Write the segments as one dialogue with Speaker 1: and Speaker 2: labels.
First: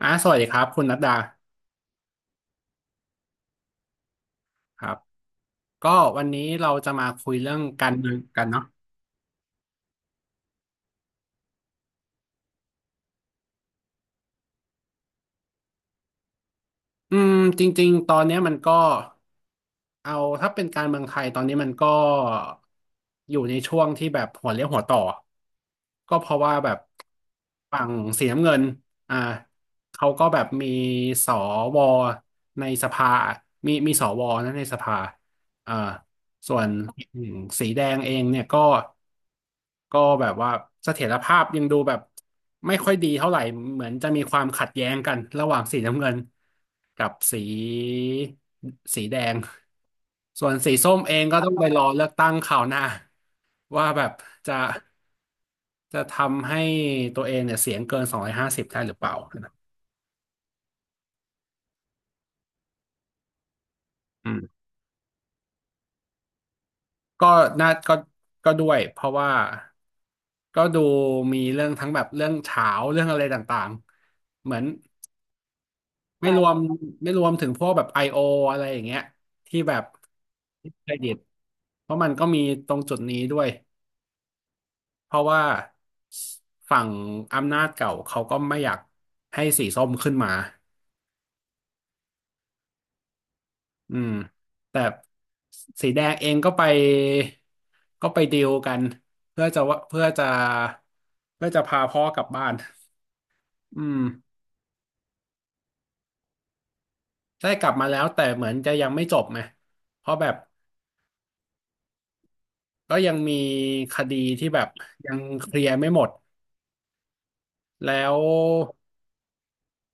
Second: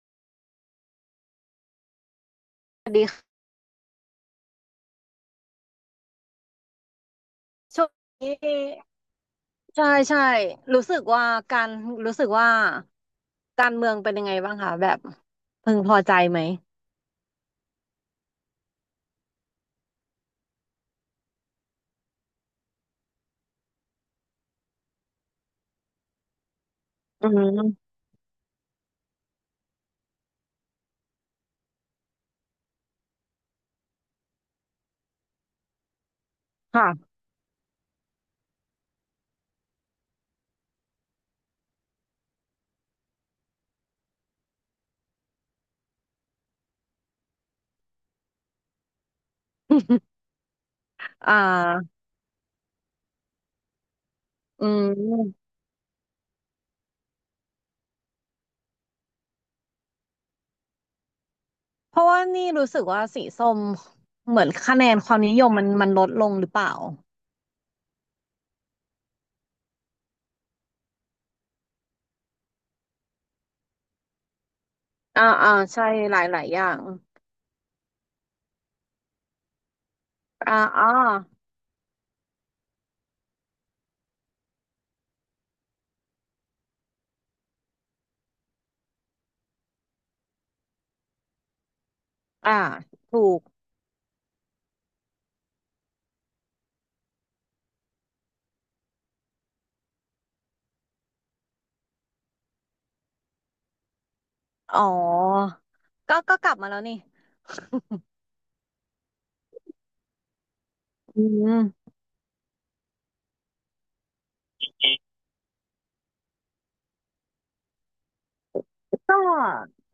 Speaker 1: สวัสดีครับคุณนัดดา
Speaker 2: สวัสดีค่ะ
Speaker 1: ครับก็วันนี้เราจะมาคุยเรื่อง
Speaker 2: ช่
Speaker 1: กา
Speaker 2: วง
Speaker 1: รเมือง
Speaker 2: นี้
Speaker 1: กันเนาะ
Speaker 2: ใช่ใช่รู้สึกว่าการรู้สึกว่าการเมืองเป็นยังไงบ้างคะแบบพึงพอใจไหม
Speaker 1: อืมจริงๆตอนเนี้ยมันก็เอาถ้าเป็นการเมืองไทยตอนนี้มันก็อยู่ในช่วงที่แบบหัวเลี้ยวหัวต่อก็เพราะว่าแบบ
Speaker 2: อื
Speaker 1: ฝั่ง
Speaker 2: ม
Speaker 1: สีน้ำเงินอ่าเขาก็แบบสวในสภามีสวนะในสภาอ่า ส่วน
Speaker 2: ค่ะ
Speaker 1: อืมสีแดงเองเนี่ยก็ก็แบบว่าเสถียรภาพยังดูแบบไม่ค่อยดีเท่าไหร่เหมือนจะมีความขัดแย้งกันระหว่างสีน้ำเงินกับสีแดง ส่วนสีส้มเอง
Speaker 2: อ่
Speaker 1: ก็ต้องไปรอ
Speaker 2: า
Speaker 1: เลือกตั้งคราวหน้าว่าแบบจะ
Speaker 2: อืม
Speaker 1: ทำให้ตัวเองเนี่ยเสียงเกิน250ได้หรือเปล่า
Speaker 2: เพราะว่านี่รู้สึกว่าสีส้ม
Speaker 1: อื
Speaker 2: เหมือน
Speaker 1: ม
Speaker 2: คะแนนความนิยมมันลดลงหรือเปล่า
Speaker 1: ก็น่าก็ด้วยเพราะว่าก็ดูมีเรื่องทั้งแบบเรื่องเฉาวเรื่องอะไรต่างๆเหมือน
Speaker 2: อ่าอ่าใช่หลาย
Speaker 1: ไม่
Speaker 2: ห
Speaker 1: ค่ะร
Speaker 2: ลาย
Speaker 1: ว
Speaker 2: อ
Speaker 1: ม
Speaker 2: ย่าง
Speaker 1: ไม่รวมถึงพวกแบบ I.O. อโออะไรอย่างเงี้ยที่แบบ
Speaker 2: อ่าอ่า
Speaker 1: เครดิตเพราะมันก็มีตรงจุดนี้ด้วยเพราะว่าฝั่งอำนาจเก่าเขาก็ไม่อยากให้สีส้มขึ้นมา
Speaker 2: อ่าถูก
Speaker 1: อืมแต่สีแดงเองก็ไปก็ไปดีลกันเพื่อจะพาพ่อกลับบ้านอืม
Speaker 2: อ๋อก็กลับมาแล้วนี่
Speaker 1: ได้กลับมาแล้วแต่เหมือนจะยังไม่จบไงเพราะแบบ
Speaker 2: อืม
Speaker 1: ก็ยังมีคดีที่แบบยังเคลียร์ไม่หมดแล้ว
Speaker 2: ก็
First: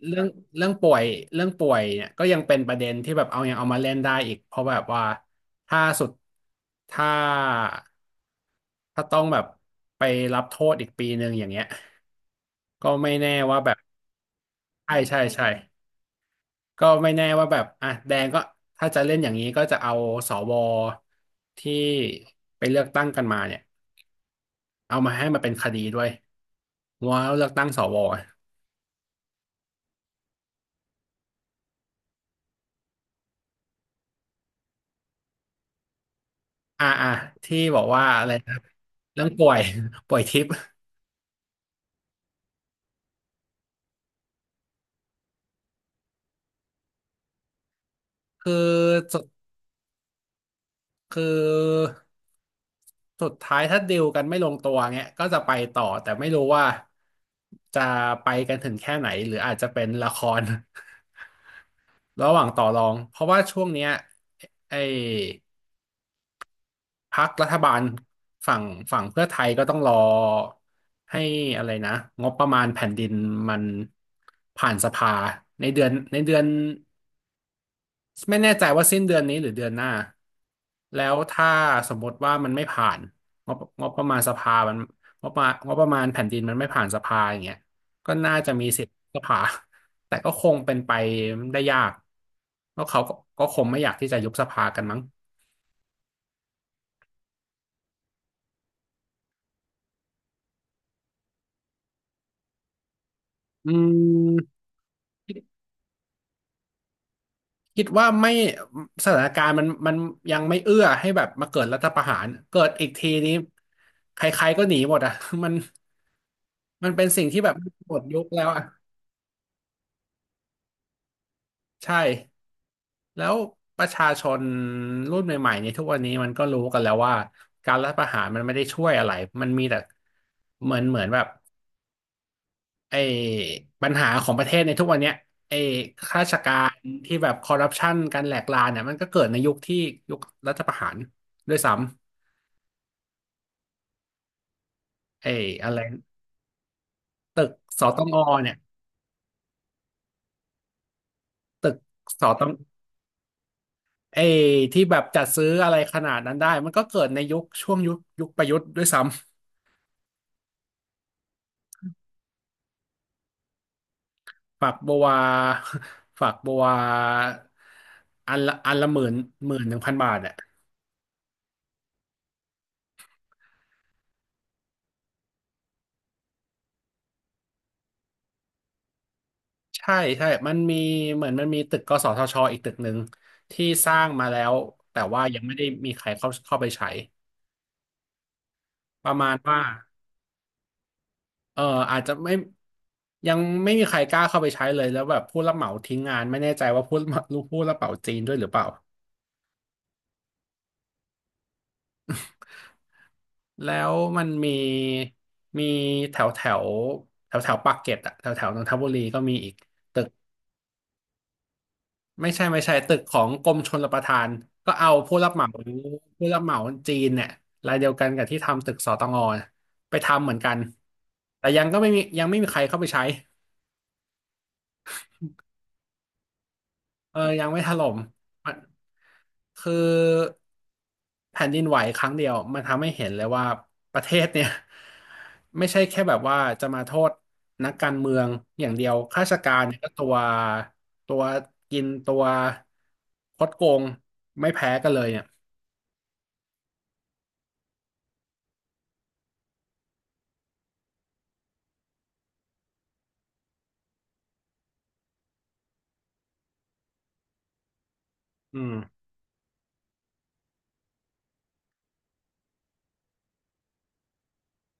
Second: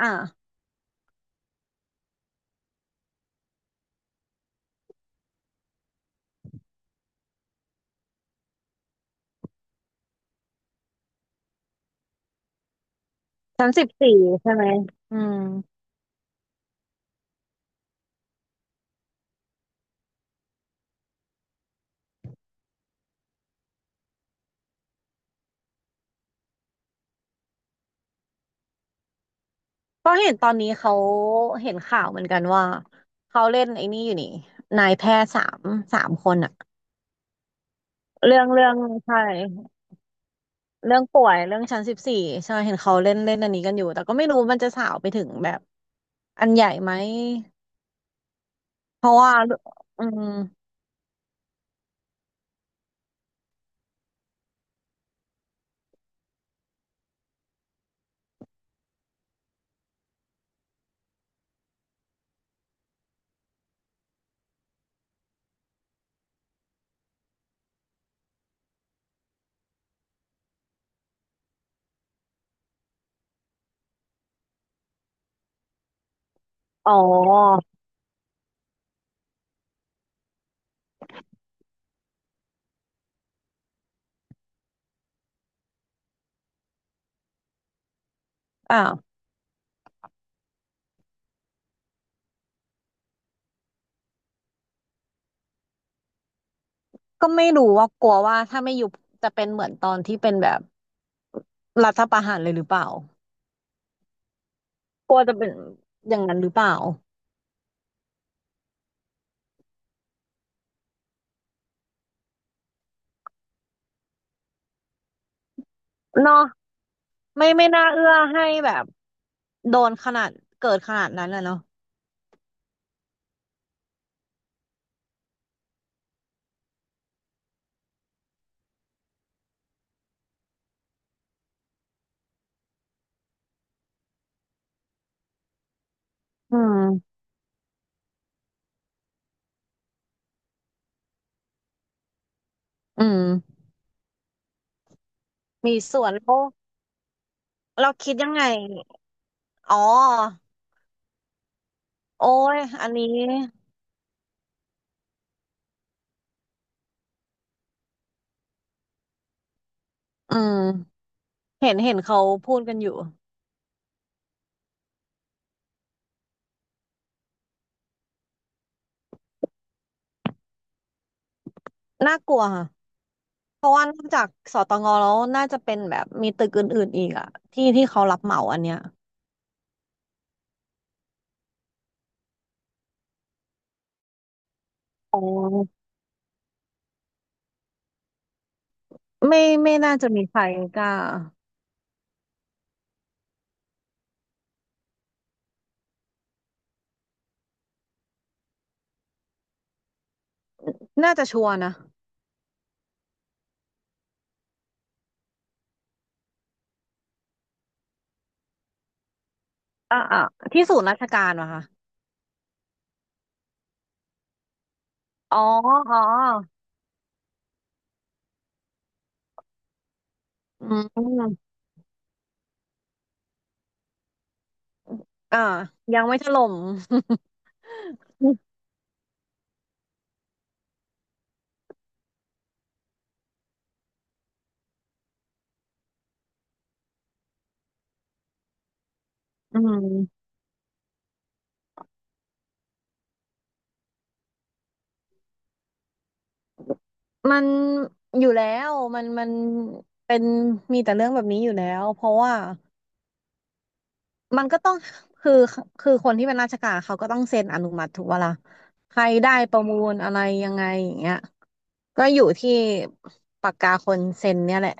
Speaker 2: อ่า
Speaker 1: เรื่องป่วยเรื่องป่วยเนี่ยก็ยังเป็นประเด็นที่แบบเอายังเอามาเล่นได้อีกเพราะแบบว่าถ้าสุดถ้าต้องแบบไปรับโทษอีกปีหนึ่งอย่างเงี้ย ก็ไม่แน่ว่า
Speaker 2: สา
Speaker 1: แบ
Speaker 2: ม
Speaker 1: บ
Speaker 2: สิบสี่ใช่ไหม
Speaker 1: ใช่
Speaker 2: อื
Speaker 1: ใช่
Speaker 2: ม
Speaker 1: ใช่ก็ไม่แน่ว่าแบบอ่ะแดงก็ถ้าจะเล่นอย่างนี้ก็จะเอาสวที่ไปเลือกตั้งกันมาเนี่ยเอามาให้มาเป็นคดีด้วยว่าเลือกตั้งสวอ่ะ
Speaker 2: ก็เห็นตอนนี้เขาเห็นข่าวเหมือนกันว่าเขาเล่นไอ้นี่อยู่นี่นายแพทย์สามคนอะ
Speaker 1: อ่ะที่บอกว่าอะไร
Speaker 2: เรื่อง
Speaker 1: นะ
Speaker 2: เรื่องใช่
Speaker 1: เรื่องป่วย ป่วยทิพย์
Speaker 2: เรื่องป่วยเรื่องชั้นสิบสี่ใช่เห็นเขาเล่นเล่นอันนี้กันอยู่แต่ก็ไม่รู้มันจะสาวไปถึงแบบอันใหญ่ไหม
Speaker 1: คือ
Speaker 2: เพราะว่าอืม
Speaker 1: คือสุดท้ายถ้าดีลกันไม่ลงตัวเงี้ยก็จะไปต่อแต่ไม่รู้ว่าจะไปกันถึงแค่ไหนหรืออาจจะเป็นละคร ระหว่างต่อรองเพราะว่าช่วงเนี้ยไอ้พรรครัฐบาลฝั่งเพื่อไทยก็ต้องรอให้อะไรนะงบประมาณแผ่นดินมันผ่านสภาในเดือน
Speaker 2: อ๋อ
Speaker 1: ไม่แน่ใจว่าสิ้นเดือนนี้หรือเดือนหน้าแล้วถ้าสมมติว่ามันไม่ผ่านงบประมาณสภามันงบประมาณแผ่นดินมันไม่ผ่านสภาอย่างเงี้ยก็น่าจะมี
Speaker 2: อ่า
Speaker 1: สิท
Speaker 2: ว
Speaker 1: ธิ์สภา แต่ก็คงเป็นไปได้ยากเพราะเขาก็คงไม่อยากที่จะยุบสภากันมั้ง
Speaker 2: ก็ไม่รู้ว่ากลัวว่าถ้าไม่ยุบจะเป็นเหมือนตอนที่เป็นแบบรัฐประหารเลยหรือเปล่า
Speaker 1: อืม
Speaker 2: กลัว
Speaker 1: คิ
Speaker 2: จะ
Speaker 1: ด
Speaker 2: เป็นอย่างนั้นหรือเปล่า
Speaker 1: ว่าไม่สถานการณ์มันยังไม่เอื้อให้แบบมาเกิดรัฐประหารเกิดอีกทีนี้ใครๆก็หนีหมดอ่ะ มัน
Speaker 2: เนาะ
Speaker 1: เป็นสิ่งที่
Speaker 2: ไม่
Speaker 1: แบบ
Speaker 2: ไม่น่า
Speaker 1: หมด
Speaker 2: เอื้อ
Speaker 1: ยุคแล้
Speaker 2: ให้
Speaker 1: วอ่ะ
Speaker 2: แบบโดนขนาดเกิดขนาดนั้นอะเนาะ
Speaker 1: ใช่ แล้วประชาชนรุ่นใหม่ๆในยทุกวันนี้มันก็รู้กันแล้วว่าการรัฐประหารมันไม่ได้ช่วยอะไร มันมีแต่เหมือนแบบไอ้ปัญหาของประเทศในทุกวันเนี้ยไอ้ข้าราชกา
Speaker 2: อื
Speaker 1: รที่
Speaker 2: ม
Speaker 1: แบบคอร์รัปชันการแหลกลานเนี่ยมันก็เกิดในยุคยุครัฐประหารด้วยซ้
Speaker 2: อืม
Speaker 1: ำไอ้อะ
Speaker 2: มี
Speaker 1: ไร
Speaker 2: ส่วนโอ้ว
Speaker 1: ตึกส
Speaker 2: เรา
Speaker 1: ตง
Speaker 2: คิดยังไง
Speaker 1: เนี่ย
Speaker 2: อ๋อ
Speaker 1: ตึกส
Speaker 2: โอ้
Speaker 1: ตง
Speaker 2: ยอันนี้
Speaker 1: ไอ้ที่แบบจัดซื้ออะไรขนาดนั้นได้มันก็เกิดในยุคช่วงยุคประยุทธ์ด้วยซ้ำ
Speaker 2: อืมเห็นเขาพูดกันอยู่
Speaker 1: ฝักบัว ฝักบัวอันละหมื่น11,000บาทอ่ะ
Speaker 2: น่ากลัวค่ะเพราะว่านอกจากสตงแล้วน่าจะเป็นแบบมีตึกอื่นๆอีกอะที่ที่เขารับเหมาอันเนี้ย
Speaker 1: ใช่ใช่มันมีเหมือนมันมีตึกกสทชอีกตึกหนึ่งที่สร้างมาแล้วแต่
Speaker 2: อ๋อ
Speaker 1: ว่ายังไม่ได้มีใครเข้าไปใช้ประมาณ
Speaker 2: ไม่
Speaker 1: ว่า
Speaker 2: ไม่น่าจะมีใครกล้า
Speaker 1: เอออาจจะไม่ยังไม่มีใครกล้าเข้าไปใช้เลยแล้วแบบผู้รับเหมาทิ้งงานไม่แน่ใจว่าผู้รับเหมาจีนด้วยหรือเปล่า
Speaker 2: น่าจะชัวร์นะ
Speaker 1: แล้วมันมีมีแถวแถวปากเกร็ดอะแถวแถวนนทบุรีก็มีอีก
Speaker 2: อ่ะอ่ะที่ศูนย์ราชการเะคะ
Speaker 1: ไม่ใช่ไม่ใช่ตึกของกรมชลประทานก็เอาผู้รับ
Speaker 2: อ๋อ
Speaker 1: เหมา
Speaker 2: อ๋อ
Speaker 1: ผู้รับเหมาจีนเนี่ยรายเดียวกันกับที่ทำตึกสตงน่ะไปทำเหมือนกัน
Speaker 2: อื
Speaker 1: แต่
Speaker 2: ม
Speaker 1: ยังก็ไม่มียังไม่มีใครเข้าไปใช้
Speaker 2: อ่ายังไม่ถล่ม
Speaker 1: เอ อยังไม่ถล่มมันคือแผ่นดินไหวครั้งเดียวมันทำให้เห็นเลยว่าประเทศเนี่ย ไม่ใช่แค่แบบว่าจะมาโทษนักการเมืองอย่างเดียวข้าราชกา
Speaker 2: อื
Speaker 1: รเนี่ยก็ตัว
Speaker 2: ม
Speaker 1: ตัวกินคดโกงไม่แพ้กันเลยเนี่ย
Speaker 2: มันอยู่แล้วมันเป็นมีแต่เรื่องแบบนี้อยู่แล้วเพราะว่ามันก็ต้องคือคือคนที่เป็นราชการเขาก็ต้องเซ็นอนุมัติถูกปะล่ะ
Speaker 1: อืม
Speaker 2: ใครได้ประมูลอะไรยังไงอย่างเงี้ยก็อยู่ที่ปากกาคนเซ็นเนี่ยแหละ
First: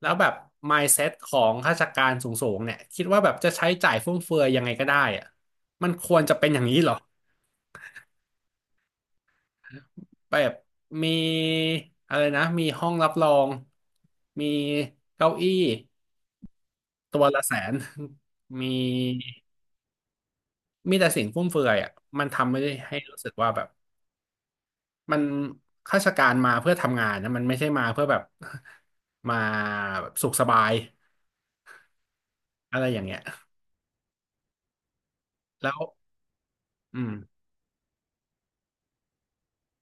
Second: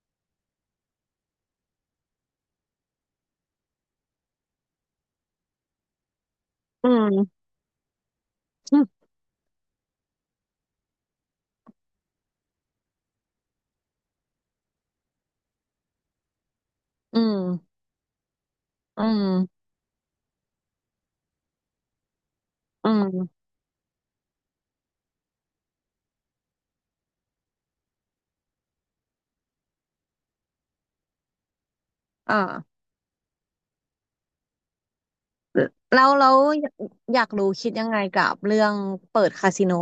Speaker 1: แล้วแบบ mindset ของข้าราชการสูงๆเนี่ยคิดว่าแบบจะใช้จ่ายฟุ่มเฟือยยังไงก็ได้อะมันควรจะเป็นอย่างนี้
Speaker 2: อื
Speaker 1: เหรอ
Speaker 2: ม
Speaker 1: แบบมีอะไรนะมีห้องรับรองมีเก้าอี้
Speaker 2: อื
Speaker 1: ตัว
Speaker 2: ม
Speaker 1: ละ100,000 มี
Speaker 2: อืม
Speaker 1: มีแต่สิ่งฟุ่มเฟือยอ่ะมันทำไม่ได้
Speaker 2: อื
Speaker 1: ให้
Speaker 2: ม
Speaker 1: รู้
Speaker 2: อ
Speaker 1: สึก
Speaker 2: ม
Speaker 1: ว่าแบบมันข้าราชการมาเพื่อทำงานนะมันไม่ใช่มาเพื่อแบบ มาแบบสุขสบาย
Speaker 2: อ่า
Speaker 1: อะไรอย่างเงี้ยแล้ว
Speaker 2: แล้ว
Speaker 1: อืม
Speaker 2: อยากรู้คิดยังไงกับเรื่องเปิดคาสิโน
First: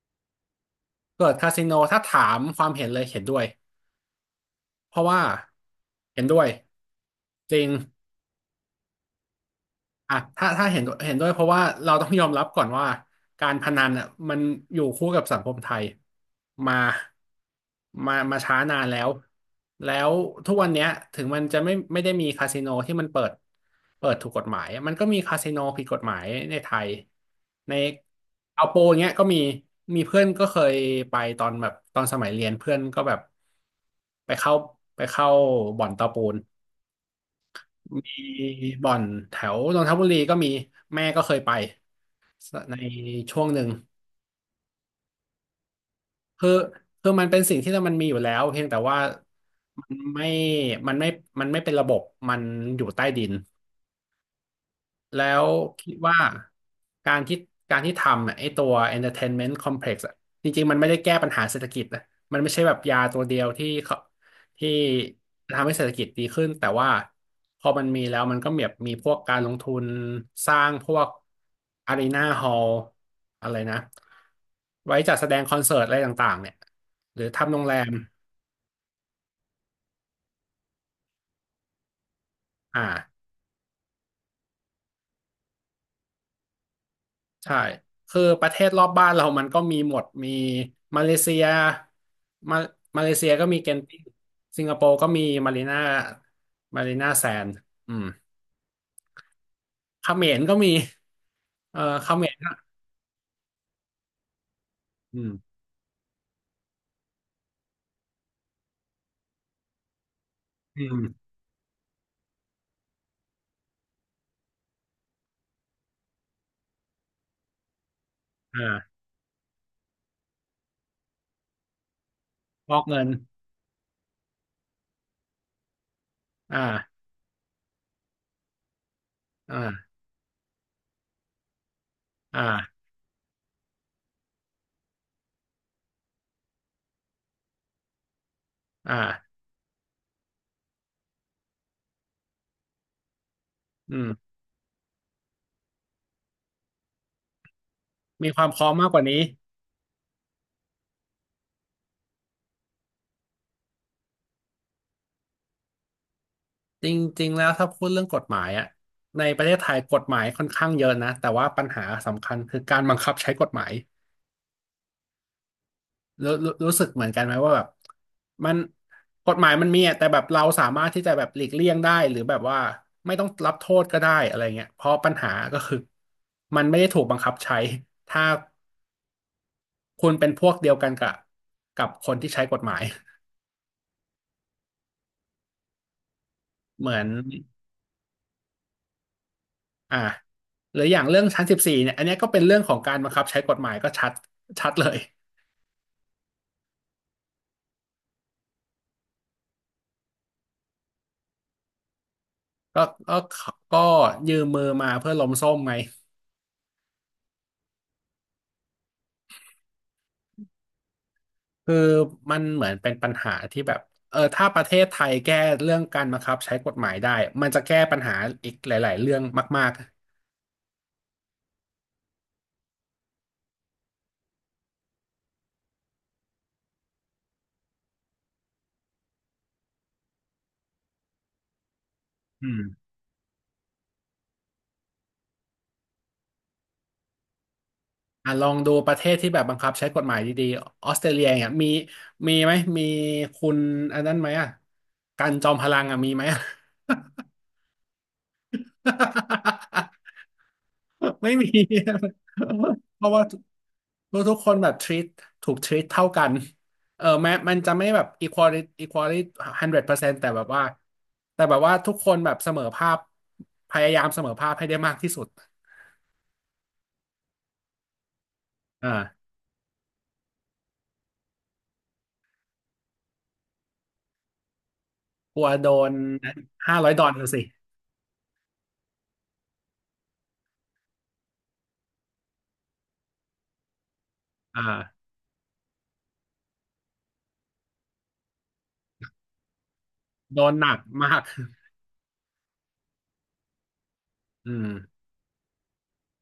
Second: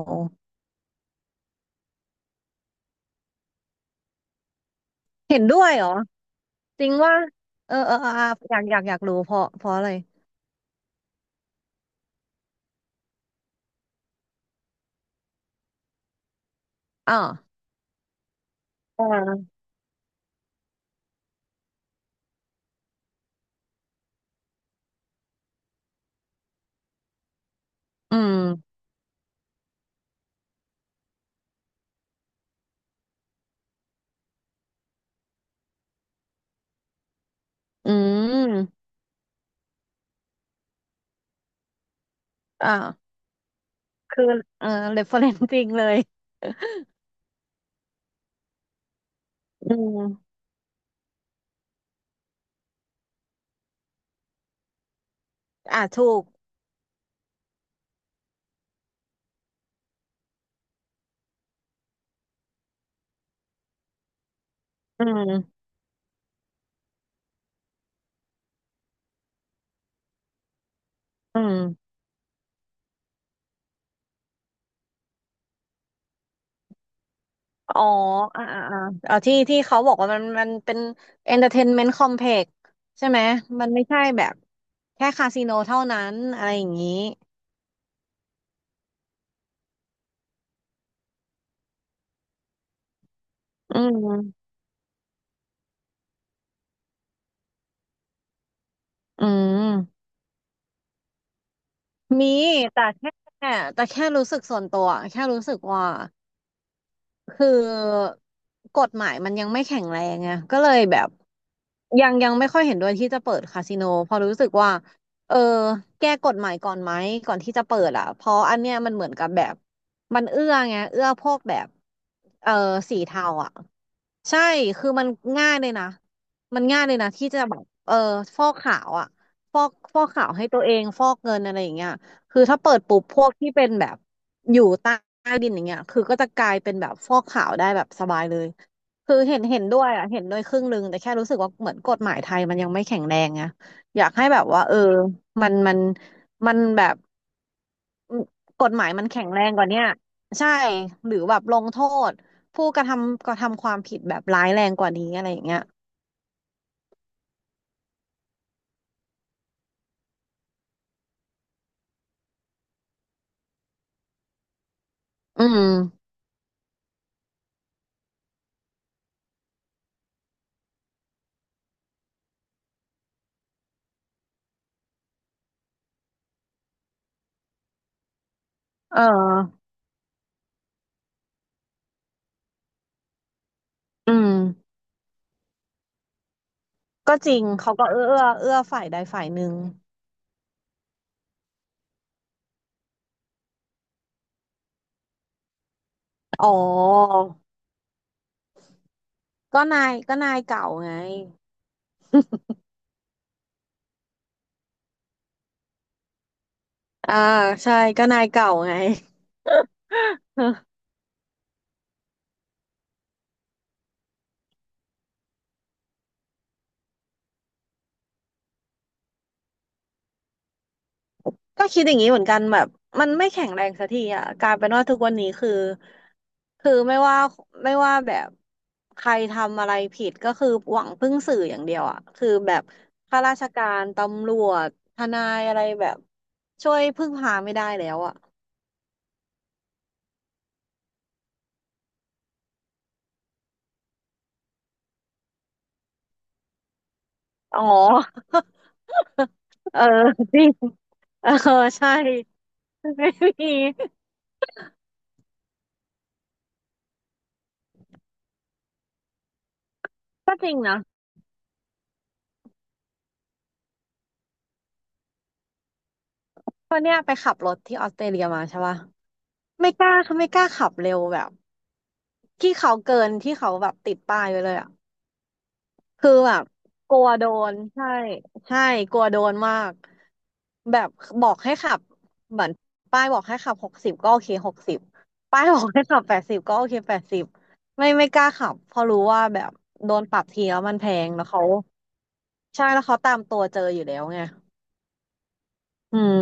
Speaker 1: เปิดคาสิโนถ้าถามความเห็นเลยเห็นด้วยเพราะว่า
Speaker 2: เห็นด้วยเหรอ
Speaker 1: เห็นด้วย
Speaker 2: จริงว่า
Speaker 1: จริง
Speaker 2: เออเออเอออ่ะอยากรู้เพราะอะไร
Speaker 1: อ่ะถ้าเห็นด้วยเพราะว่าเราต้องยอมรับก่อนว่าการพนันอ่ะมันอยู่คู่กับสังคมไทยมา
Speaker 2: อ่า
Speaker 1: มาช้านานแล้
Speaker 2: อ่
Speaker 1: ว
Speaker 2: า
Speaker 1: แล้วทุกวันเนี้ยถึงมันจะไม่ได้มีคาสิโนที่มันเปิดถูกกฎหมายมันก็มีคาสิโนผิดกฎหมายในไทยใน
Speaker 2: อื
Speaker 1: เอาโป
Speaker 2: ม
Speaker 1: อย่างเงี้ยก็มีมีเพื่อนก็เคยไปตอนแบบตอนสมัยเรียนเพื่อนก็แบบไปเข้าไปเข้าบ่อนตะปูน
Speaker 2: อื
Speaker 1: มี
Speaker 2: ม
Speaker 1: บ่อนแถวนนทบุรีก็มีแม่ก็เคยไป
Speaker 2: อ่า
Speaker 1: ในช่วงหนึ่ง
Speaker 2: คือเออเรฟเฟอเรนซ์จริงเลย
Speaker 1: คือคือมันเป็นสิ่งที่มันมีอยู่แล้วเพียงแต่ว่า
Speaker 2: อื
Speaker 1: มัน
Speaker 2: ม
Speaker 1: ไม่มันไม่มันไม่เป็นระบบมันอยู่ใต้ดิน แล้ว
Speaker 2: อ่า
Speaker 1: คิด
Speaker 2: ถู
Speaker 1: ว่า
Speaker 2: ก
Speaker 1: การที่การที่ทำอะไอ้ตัว entertainment complex อะจริงๆมันไม่ได้แก้ปัญหาเศรษฐกิจนะมันไม่ใช่แบบยาตัวเดียวที่เขาที่
Speaker 2: อืม
Speaker 1: ทำให้เศรษฐกิจดีขึ้นแต่ว่าพอมันมีแล้วมันก็แบบมีพวกการลงทุนสร้างพวก
Speaker 2: อืม
Speaker 1: อารีนาฮอลอะไรนะไว้จัดแสดงคอนเสิร์ตอะไรต่างๆเนี่ยหรือทำโรงแร
Speaker 2: อ๋อ
Speaker 1: ม
Speaker 2: อ่าอ่าอ่าเอาที่ที่เขาบอกว่ามันเป็น entertainment complex ใช่ไหม
Speaker 1: อ่า
Speaker 2: มันไม่ใช่แบบแค่คาสิโนเท่านั้นอะไรอย่างนี้
Speaker 1: ใช่ คือประเทศรอบบ้านเรามันก็มีหมด มีมาเลเซียมามาเลเซียก็มีเก
Speaker 2: อื
Speaker 1: นติ้ง
Speaker 2: ม
Speaker 1: สิงคโปร์ก็มีมารีนามารีนาแซนด์อืม
Speaker 2: อืม
Speaker 1: เขมรก็มีเออเขม
Speaker 2: มี
Speaker 1: รก็
Speaker 2: แต่แค่รู้สึกส่วนตัว
Speaker 1: อื
Speaker 2: แค่รู้
Speaker 1: ม
Speaker 2: สึกว่า คือกฎหมายมันยังไม่แข็งแรงไงก็เลย
Speaker 1: อื
Speaker 2: แบบ
Speaker 1: ม
Speaker 2: ยังไม่ค่อยเห็นด้วยที่จะเปิดคาสิโนเพอราะรู้สึกว่าเออแก้กฎหมายก่อนไหมก่อนที่จะเปิดอ่ะเพราะอันเนี้ยมั
Speaker 1: อ่า
Speaker 2: นเหมือนกับแบบมันเอื้อไงเอื้อพวกแบบเออ
Speaker 1: ฟอก
Speaker 2: สี
Speaker 1: เงิน
Speaker 2: เทาอ่ะใช่คือมันง่ายเลยนะ
Speaker 1: อ
Speaker 2: มันง่ายเลย
Speaker 1: ่า
Speaker 2: นะที่จะแบบเออฟอกขาวอ่ะฟอก
Speaker 1: อ่า
Speaker 2: ฟอกขาวให้ตัวเองฟอกเงินอะไรอย่างเงี้ย คือถ้าเปิด
Speaker 1: อ่า
Speaker 2: ปุ๊บพวกที่เป็นแบบอยู่ใต้ดินอย่างเงี้ยคือก็จะกลายเป็นแบบฟอกขาวได้แบบสบายเลยคือ
Speaker 1: อ่า
Speaker 2: เห็นด้วยอ่ะเห็นด้วยครึ่งหนึ่งแต่แค่รู้สึกว่าเหมือนกฎหมายไทยมันยังไม่แข็งแรงไง
Speaker 1: อื
Speaker 2: อยากให้
Speaker 1: ม
Speaker 2: แบบว่าเออมันมันมันแบบ
Speaker 1: มีความพร้
Speaker 2: ก
Speaker 1: อม
Speaker 2: ฎห
Speaker 1: มา
Speaker 2: มา
Speaker 1: ก
Speaker 2: ย
Speaker 1: กว่า
Speaker 2: มัน
Speaker 1: นี้
Speaker 2: แข็งแรงกว่าเนี้ยใช่หรือแบบลงโทษผู้กระทำความผิดแบบร้ายแรงกว่านี้อะไรอย่างเงี้ย
Speaker 1: จริงๆ แล้วถ้าพูดเรื่องกฎหมายอะในประเทศไทยกฎหมายค่อนข้างเยอะนะแต่ว่าปัญหาสำคัญคือการบังคับใช้กฎหมาย
Speaker 2: อืม
Speaker 1: รู้สึกเหมือนกันไหมว่าแบบมันกฎหมายมันมีอะแต่แบบเราสามารถที่จะแบบหลีกเลี่ยงได้หรือแบบว่าไม่ต้องรับโทษก็ได้อะไรเงี้ยเพราะปัญหาก็คือมันไม่ได้ถูกบังคับใช้ถ้า
Speaker 2: เออ
Speaker 1: คุณเป็นพวกเดียวกันกับกับคนที่ใช้กฎหมาย
Speaker 2: อืม
Speaker 1: เหมือน
Speaker 2: ก็จริงเขาก็เอื้อฝ่ายใดฝ่ายหนึ่ง
Speaker 1: อ่าหรืออย่างเรื่องชั้น 14เนี่ยอันเนี้ยก็เป็นเรื่องของการบังคับใช้กฎหมายก็ชัดเลย
Speaker 2: อ๋อ ก็นายเก่าไง
Speaker 1: ก็ก็ก็ยืมมือมาเพื่อล้มส้มไง
Speaker 2: อ่าใช่ก็นายเก่าไง
Speaker 1: คือมันเหมือนเป็นปัญหาที่แบบเออถ้าประเทศไทยแก้เรื่องการบังคับใช้กฎหมายได้มันจะแก้ปัญหาอีกหลายๆเรื่องมาก
Speaker 2: ก็คิดอย่างนี้เหมือนกันแบบมันไม่แข็งแรงสักทีอ่ะกลายเป็นว่าทุกวันนี้คือไม่ว่าแบบใครทำอะไรผิดก็คือหวังพึ่งสื่ออย่างเดียวอ่ะคือ
Speaker 1: ๆอื
Speaker 2: แบ
Speaker 1: ม
Speaker 2: บข้าราชการตำรวจทนายอะไรแบบช่วยพึ่งพาไม่ได้แล้วอ่ะ
Speaker 1: อ่ะลองดูประเทศที่แบบบังคับใช้กฎหมายดีๆออสเตรเลียเนี่ยมีมีไหมมีคุณอันนั้นไหมอ่ะการจอมพลังอ่ะมีไหมอ่ะ
Speaker 2: อ๋อ เออ จริงเอ
Speaker 1: ไม่
Speaker 2: อ
Speaker 1: มี
Speaker 2: ใช่
Speaker 1: เพ
Speaker 2: ไม่
Speaker 1: ราะว่าทุก
Speaker 2: มี
Speaker 1: ทุกคนแบบ treat ถูก treat เท่ากันเออแม้มันจะไม่แบบ equality 100%แต่
Speaker 2: ก็
Speaker 1: แบ
Speaker 2: จ
Speaker 1: บ
Speaker 2: ริง
Speaker 1: ว่า
Speaker 2: นะ
Speaker 1: ทุกคนแบบเสมอภาพพยายามเสมอภาพให้ได้มากที่สุด
Speaker 2: เพราะเนี่ยไปขับรถที่ออสเตรเลียมาใช่ปะ
Speaker 1: อ่า
Speaker 2: ไม่กล้าเขาไม่กล้าขับเร็วแบบที่เขาเกินที่เขาแบบติดป้ายไว้เลยอ่ะ
Speaker 1: กลัวโดน
Speaker 2: คือแบบ
Speaker 1: ห้าร้อ
Speaker 2: ก
Speaker 1: ยด
Speaker 2: ลั
Speaker 1: อ
Speaker 2: ว
Speaker 1: ล
Speaker 2: โด
Speaker 1: ลาร์สิ
Speaker 2: นใช่ใช่กลัวโดนมากแบบบอกให้ขับเหมือนป้ายบอกให้ขับหกสิบก็โอเคหกสิบ
Speaker 1: อ่า
Speaker 2: ป้ายบอกให้ขับแปดสิบก็โอเคแปดสิบไม่กล้าขับเพราะรู้ว่าแบบโดนปรับ
Speaker 1: โด
Speaker 2: ที
Speaker 1: น
Speaker 2: แล้ว
Speaker 1: หนั
Speaker 2: มัน
Speaker 1: ก
Speaker 2: แพง
Speaker 1: มาก
Speaker 2: แล้วเขาใช่แล้วเขาตามตัวเจออยู่แล้วไง
Speaker 1: อืม
Speaker 2: อืม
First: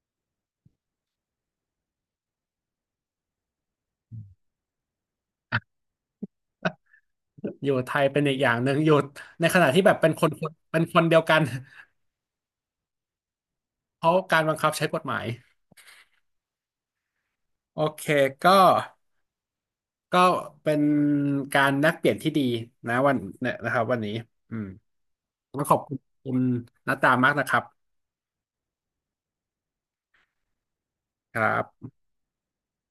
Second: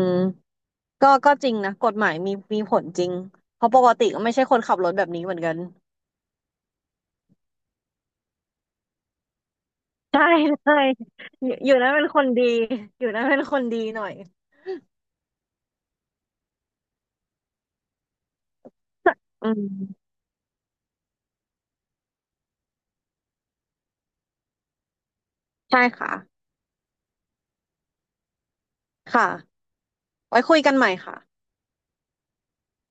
Speaker 2: ก็จริงนะกฎหมายมีผลจริงเพราะปกติก็ไม่ใช่คนขับรถแบบนี้เหมือนกัน
Speaker 1: อยู่ไทยเป็นอีกอย่างหนึ่งอยู่ในขณะที่แบบเป็นค
Speaker 2: ใช่
Speaker 1: นคน
Speaker 2: ใช่
Speaker 1: เป็นคนเดียวกัน
Speaker 2: อยู่นั้นเป็นคนดี อยู่นั้นเป็นคนดีห
Speaker 1: เพ
Speaker 2: น่อย
Speaker 1: ราะการบังคับใช้กฎหมายโอเคก็
Speaker 2: อืม
Speaker 1: ก็เป็นการแลกเปลี่ยนที่ดีนะวันเนี่ยนะครับวันนี้อืมก็ขอบ
Speaker 2: ใช่
Speaker 1: คุณ
Speaker 2: ค่ะ
Speaker 1: คุณนัตตามากนะครับ
Speaker 2: ค่ะไว้คุยกันใหม่ค่ะ
Speaker 1: ครับ